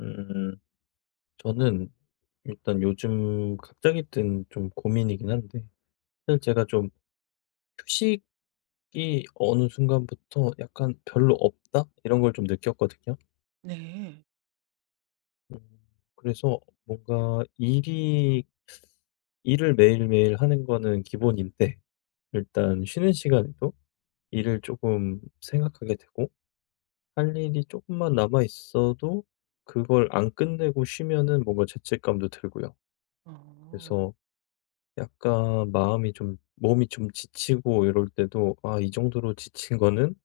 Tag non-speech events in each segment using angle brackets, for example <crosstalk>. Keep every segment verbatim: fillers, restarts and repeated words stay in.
음 저는 일단 요즘 갑자기 든 좀 고민이긴 한데, 사실 제가 좀 '휴식이 어느 순간부터 약간 별로 없다.' 이런 걸 좀 느꼈거든요. 네. 음 그래서 뭔가 일이 일을 매일매일 하는 거는 기본인데, 일단 쉬는 시간에도 일을 조금 생각하게 되고, 할 일이 조금만 남아 있어도 그걸 안 끝내고 쉬면은 뭔가 죄책감도 들고요. 어. 그래서 약간 마음이 좀, 몸이 좀 지치고 이럴 때도 '아, 이 정도로 지친 거는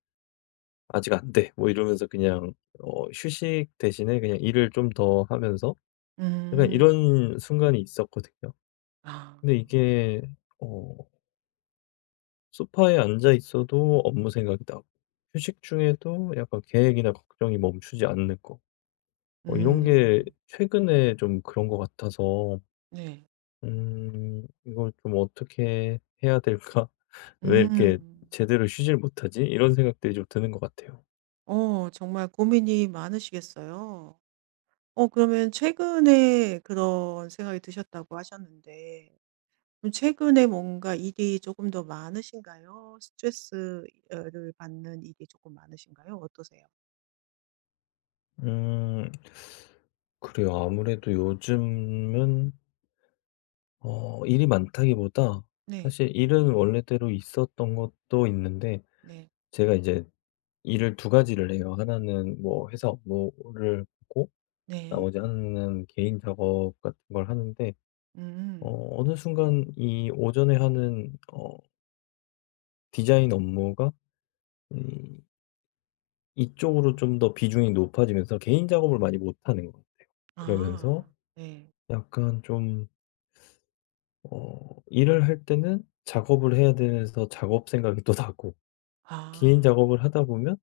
아직 안 돼.' 뭐 이러면서 그냥 어 휴식 대신에 그냥 일을 좀 더 하면서, 약간 음. 이런 순간이 있었거든요. 아. 근데 이게 어 소파에 앉아 있어도 업무 생각이 나고, 휴식 중에도 약간 계획이나 걱정이 멈추지 않는 거, 어 이런 게 음. 최근에 좀 그런 것 같아서 네. 음. 이걸 좀 어떻게 해야 될까? <laughs> '왜 이렇게 음. 제대로 쉬질 못하지?' 이런 생각들이 좀 드는 것 같아요. 어 정말 고민이 많으시겠어요. 어 그러면 최근에 그런 생각이 드셨다고 하셨는데 그럼 최근에 뭔가 일이 조금 더 많으신가요? 스트레스 어 를 받는 일이 조금 많으신가요? 어떠세요? 음. 그래요. 아무래도 요즘은 어 일이 많다기보다 네. 사실 일은 원래대로 있었던 것도 있는데, 네. 제가 이제 일을 두 가지를 해요. 하나는 뭐 회사 업무를 하고, 네. 나머지 하나는 개인 작업 같은 걸 하는데, 음. 어 어느 순간 이 오전에 하는 어 디자인 업무가 음 이쪽으로 좀 더 비중이 높아지면서 개인 작업을 많이 못 하는 것 같아요. 아. 그러면서 네. 약간 좀 어 일을 할 때는 작업을 해야 돼서 작업 생각이 또 나고, 개인 아. 작업을 하다 보면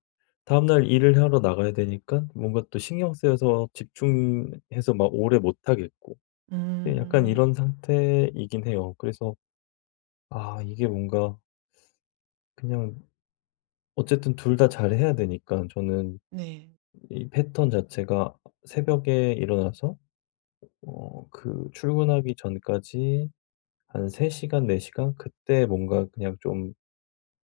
다음 날 일을 하러 나가야 되니까 뭔가 또 신경 쓰여서 집중해서 막 오래 못 하겠고, 예 약간 이런 음. 상태이긴 해요. 그래서 아, 이게 뭔가 그냥 어쨌든 둘 다 잘해야 되니까, 저는 네. 이 패턴 자체가 새벽에 일어나서 어 그 출근하기 전까지 한 세 시간, 네 시간 그때 뭔가 그냥 좀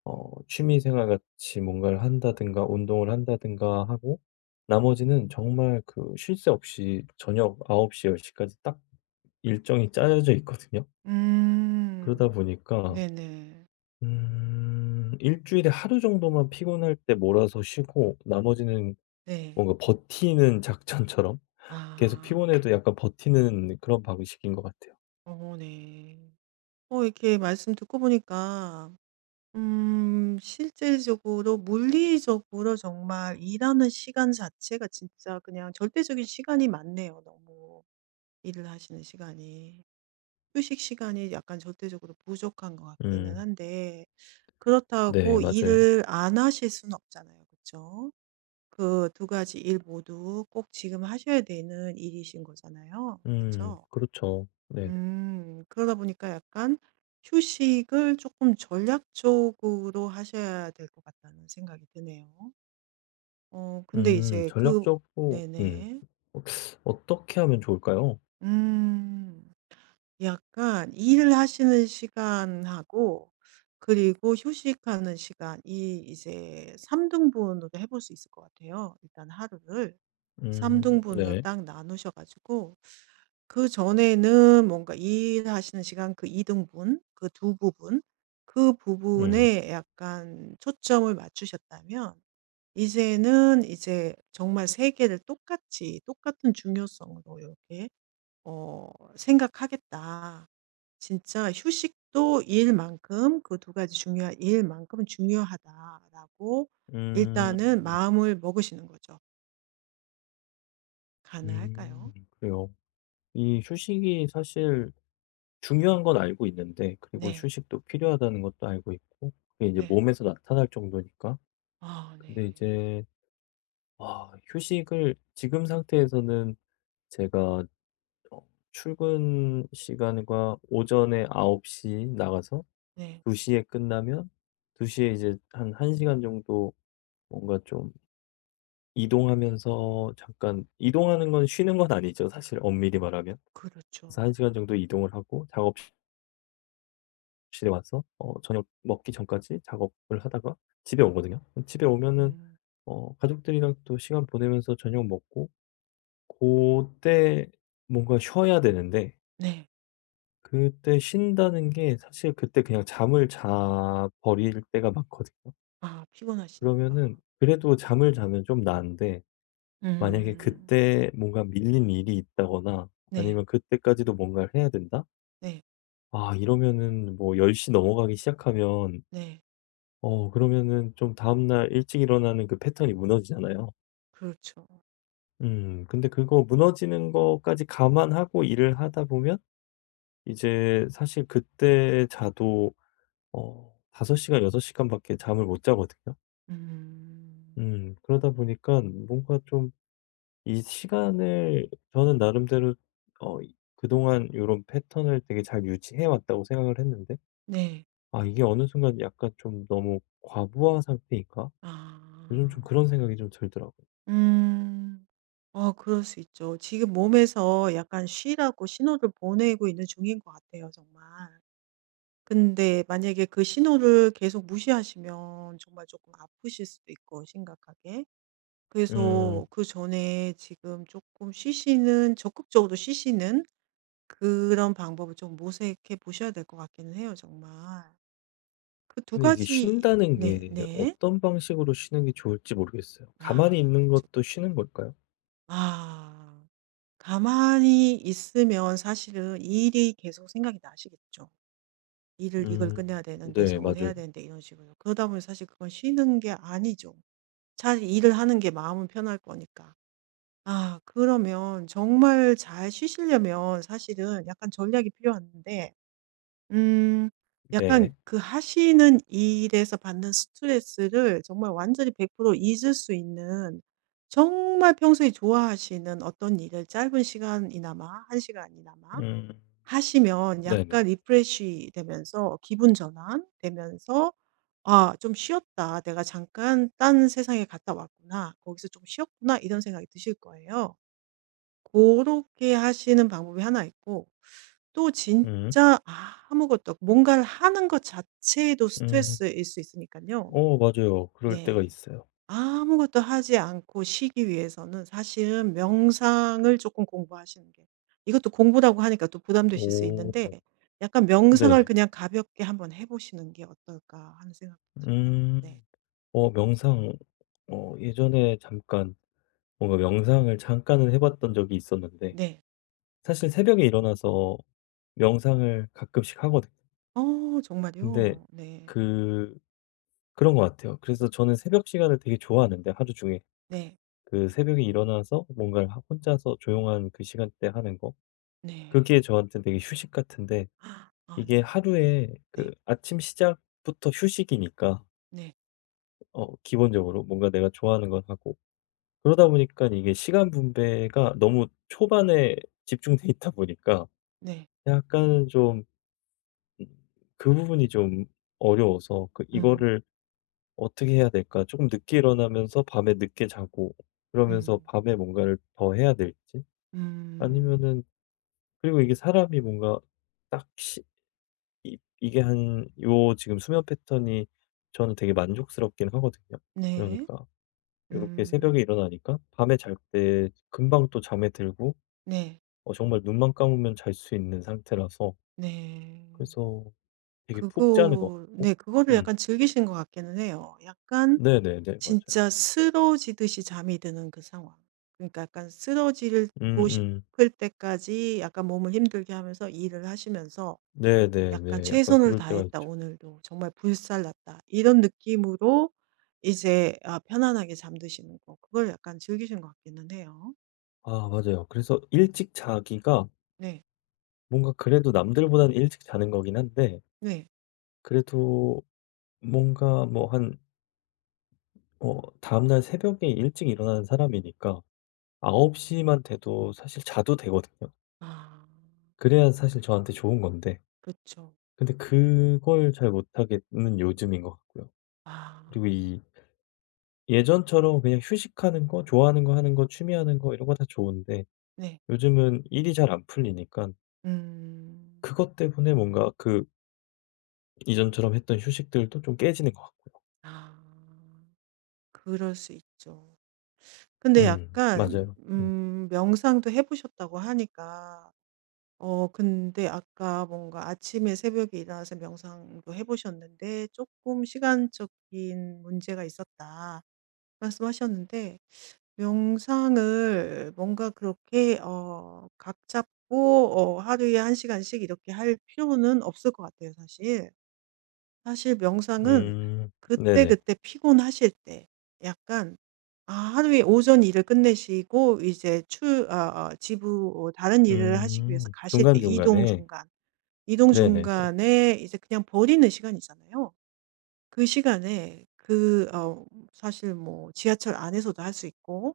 어 취미 생활 같이 뭔가를 한다든가 운동을 한다든가 하고, 나머지는 정말 그 쉴 새 없이 저녁 아홉 시, 열 시까지 딱 일정이 짜여져 있거든요. 그러다 음. 보니까 네네. 음 일주일에 하루 정도만 피곤할 때 몰아서 쉬고, 나머지는 네. 뭔가 버티는 작전처럼 계속 아. 피곤해도 약간 버티는 그런 방식인 것 같아요. 어 네. 어 이렇게 말씀 듣고 보니까 음 실질적으로 물리적으로 정말 일하는 시간 자체가 진짜 그냥 절대적인 시간이 많네요 너무. 일을 하시는 시간이. 휴식 시간이 약간 절대적으로 부족한 것 같기는 음. 한데 네, 그렇다고 맞아요. 일을 안 하실 수는 없잖아요. 그쵸? 그 두 가지 일 모두 꼭 지금 하셔야 되는 일이신 거잖아요. 음, 그쵸? 그렇죠. 네네. 음. 그러다 보니까 약간 휴식을 조금 전략적으로 하셔야 될 것 같다는 생각이 드네요. 어 근데 음, 이제 그. 전략적으로, 음, 네네. 어, 어떻게 하면 좋을까요? 음. 약간 일을 하시는 시간하고 그리고 휴식하는 시간 이 이제 삼 등분으로 해볼 수 있을 것 같아요 일단 하루를. 삼 음, 등분으로 네. 딱 나누셔 가지고 그전에는 뭔가 일하시는 시간 그 이등분 그 두 부분 그 음, 부분에 약간 초점을 맞추셨다면 이제는 이제 정말 세 개를 똑같이 똑같은 중요성으로 이렇게 어 생각하겠다. 진짜 휴식도 일만큼 그 두 가지 중요한 일만큼 중요하다라고 음, 일단은 마음을 먹으시는 거죠. 가능할까요? 음, 그래요. 이 휴식이 사실 중요한 건 알고 있는데, 그리고 네. 휴식도 필요하다는 것도 알고 있고, 그게 이제 네. 몸에서 나타날 정도니까. 아 근데 네. 이제, 아, 휴식을 지금 상태에서는 제가 어, 출근 시간과 오전에 아홉 시 나가서 네. 두 시에 끝나면, 두 시에 이제 한 1 시간 정도 뭔가 좀 이동하면서, 잠깐 이동하는 건 쉬는 건 아니죠 사실 엄밀히 말하면. 그래서 그렇죠. 한 시간 정도 이동을 하고 작업실에 와서 어 저녁 먹기 전까지 작업을 하다가 집에 오거든요. 그럼 집에 오면은 음. 어 가족들이랑 또 시간 보내면서 저녁 먹고 고때 뭔가 쉬어야 되는데, 네. 그때 쉰다는 게 사실 그때 그냥 잠을 자 버릴 때가 많거든요. 아 피곤하시니까. 그러면은 그래도 잠을 자면 좀 나은데 만약에 음. 그때 뭔가 밀린 일이 있다거나, 네. 아니면 그때까지도 뭔가를 해야 된다? 네. 아 이러면은 뭐 열 시 넘어가기 시작하면, 네. 어 그러면은 좀 다음날 일찍 일어나는 그 패턴이 무너지잖아요. 그렇죠. 음 근데 그거 무너지는 거까지 감안하고 일을 하다 보면 이제 사실 그때 자도 어 다섯 시간 여섯 시간밖에 잠을 못 자거든요. 음. 음 그러다 보니까 뭔가 좀 이 시간을 저는 나름대로 어 이 그동안 이런 패턴을 되게 잘 유지해 왔다고 생각을 했는데 네. '아, 이게 어느 순간 약간 좀 너무 과부하 상태인가?' 아. 요즘 좀 그런 생각이 좀 들더라고요. 음. 어 그럴 수 있죠. 지금 몸에서 약간 쉬라고 신호를 보내고 있는 중인 것 같아요 정말. 근데 만약에 그 신호를 계속 무시하시면 정말 조금 아프실 수도 있고 심각하게. 음. 그래서 그전에 지금 조금 쉬시는 적극적으로 쉬시는 그런 방법을 좀 모색해 보셔야 될 것 같기는 해요, 정말. 그 두 근데 이게 가지 쉰다는 네 게 네. 어떤 방식으로 쉬는 게 좋을지 모르겠어요. 가만히 아 있는 그쵸, 것도 그쵸. 쉬는 걸까요? 아. 가만히 있으면 사실은 일이 계속 생각이 나시겠죠. 일을 이걸 음. 끝내야 되는데 네 저걸 해야 맞아요. 되는데 이런 식으로. 그러다 보면 사실 그건 쉬는 게 아니죠. 차라리 일을 하는 게 마음은 편할 거니까. 아 그러면 정말 잘 쉬시려면 사실은 약간 전략이 필요한데 음. 약간 네. 그 하시는 일에서 받는 스트레스를 정말 완전히 백 퍼센트 잊을 수 있는 정말 평소에 좋아하시는 어떤 일을 짧은 시간이나마 한 시간이나마 음. 하시면 네네. 약간 리프레시 되면서 기분 전환 되면서 '아 좀 쉬었다. 내가 잠깐 딴 세상에 갔다 왔구나. 거기서 좀 쉬었구나.' 이런 생각이 드실 거예요. 그렇게 하시는 방법이 하나 있고 또 음. 진짜 아무것도 없고 뭔가를 하는 것 자체도 음. 스트레스일 수 있으니까요. 어 맞아요. 그럴 때가 네. 있어요. 아무것도 하지 않고 쉬기 위해서는 사실은 명상을 조금 공부하시는 게 이것도 공부라고 하니까 또 부담되실 수 오. 있는데 약간 '명상을 네네. 그냥 가볍게 한번 해 보시는 게 어떨까.' 하는 생각도 들어요. 네. 음. 어 명상, 어 예전에 잠깐 뭔가 명상을 잠깐은 해 봤던 적이 있었는데 네. 사실 새벽에 일어나서 명상을 가끔씩 하거든요. 어 근데 정말요? 네. 그 그런 것 같아요. 그래서 저는 새벽 시간을 되게 좋아하는데 하루 중에. 네. 그 새벽에 일어나서 뭔가를 하 혼자서 조용한 그 시간대 하는 거. 네. 그게 저한테 되게 휴식 같은데 아 이게 네. 하루에 네. 그 아침 시작부터 휴식이니까, 네. 어 기본적으로 뭔가 내가 좋아하는 걸 하고, 그러다 보니까 이게 시간 분배가 너무 초반에 집중돼 있다 보니까, 네. 약간좀 음 그 부분이 좀 어려워서 그 음. 이거를 어떻게 해야 될까? 조금 늦게 일어나면서 밤에 늦게 자고 그러면서 음. 밤에 뭔가를 더 해야 될지, 음. 아니면은, 그리고 이게 사람이 뭔가 딱 시 이 이게 한 요 지금 수면 패턴이 저는 되게 만족스럽긴 하거든요. 네. 그러니까 이렇게 새벽에 음. 일어나니까 밤에 잘 때 금방 또 잠에 들고 네. 어 정말 눈만 감으면 잘 수 있는 상태라서, 네. 그래서 되게 푹 자는 것 그거 같고. 네 그거를 음. 약간 즐기신 것 같기는 해요. 약간 네네네. 맞아요. 진짜 쓰러지듯이 잠이 드는 그 상황. 그러니까 약간 쓰러지고 음음. 싶을 때까지 약간 몸을 힘들게 하면서 일을 하시면서 약간 네네네. 약간 '최선을 그럴 때가 다했다. 있죠. 오늘도. 정말 불살랐다.' 이런 느낌으로 이제 아 편안하게 잠드시는 거. 그걸 약간 즐기신 것 같기는 해요. 아 맞아요. 그래서 일찍 자기가 네. 뭔가 그래도 남들보다는 일찍 자는 거긴 한데, 네. 그래도 뭔가 뭐 한 어 다음날 새벽에 일찍 일어나는 사람이니까 아홉 시만 돼도 사실 자도 되거든요. 아 그래야 사실 저한테 좋은 건데 그쵸. 근데 그걸 잘 못하겠는 요즘인 것 같고요. 아 그리고 이 예전처럼 그냥 휴식하는 거, 좋아하는 거 하는 거, 취미하는 거 이런 거 다 좋은데, 네. 요즘은 일이 잘 안 풀리니까 음. 그것 때문에 뭔가 그 이전처럼 했던 휴식들도 좀 깨지는 것 같고요. 아 그럴 수 있죠. 근데 음, 약간 맞아요. 음. 음 명상도 해 보셨다고 하니까 어 근데 아까 뭔가 아침에 새벽에 일어나서 명상도 해 보셨는데 조금 시간적인 문제가 있었다." 말씀하셨는데 명상을 뭔가 그렇게 어 각 잡고 어 하루에 한 시간씩 이렇게 할 필요는 없을 것 같아요 사실. 사실 명상은 음. 네네. 그때그때 피곤하실 때 약간 아 하루에 오전 일을 끝내시고 이제 출 아 아 지부 어, 다른 일을 하시기 위해서 음. 가실 때 이동 중간중간에. 중간, 이동 네네네. 중간에 이제 그냥 버리는 시간이잖아요. 그 시간에 그 어 사실 뭐 지하철 안에서도 할 수 있고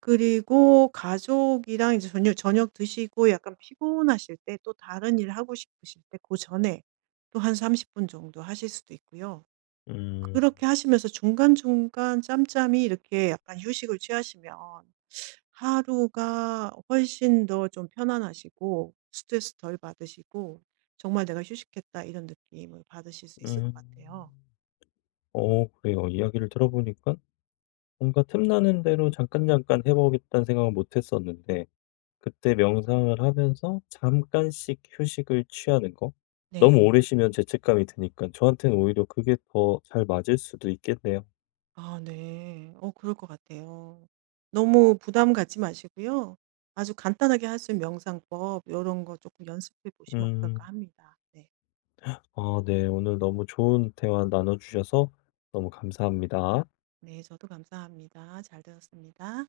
그리고 가족이랑 이제 저녁 저녁 드시고 약간 피곤하실 때 또 다른 일 하고 싶으실 때 그 전에 또 한 삼십 분 정도 하실 수도 있고요. 음. 그렇게 하시면서 중간중간 짬짬이 이렇게 약간 휴식을 취하시면 하루가 훨씬 더 좀 편안하시고 스트레스 덜 받으시고 정말 '내가 휴식했다.' 이런 느낌을 받으실 수 있을 것 같아요. 음. 어 그래요. 이야기를 들어보니까 뭔가 틈나는 대로 잠깐잠깐 해 보겠다는 생각은 못 했었는데 그때 명상을 하면서 잠깐씩 휴식을 취하는 거. 너무 네. 오래 쉬면 죄책감이 드니까 저한테는 오히려 그게 더 잘 맞을 수도 있겠네요. 아 네. 어 그럴 것 같아요. 너무 부담 갖지 마시고요. 아주 간단하게 할 수 있는 명상법 이런 거 조금 연습해 보시면 어떨까 음. 합니다. 네. 아 네. 오늘 너무 좋은 대화 나눠 주셔서 너무 감사합니다. 네 저도 감사합니다. 잘 들었습니다.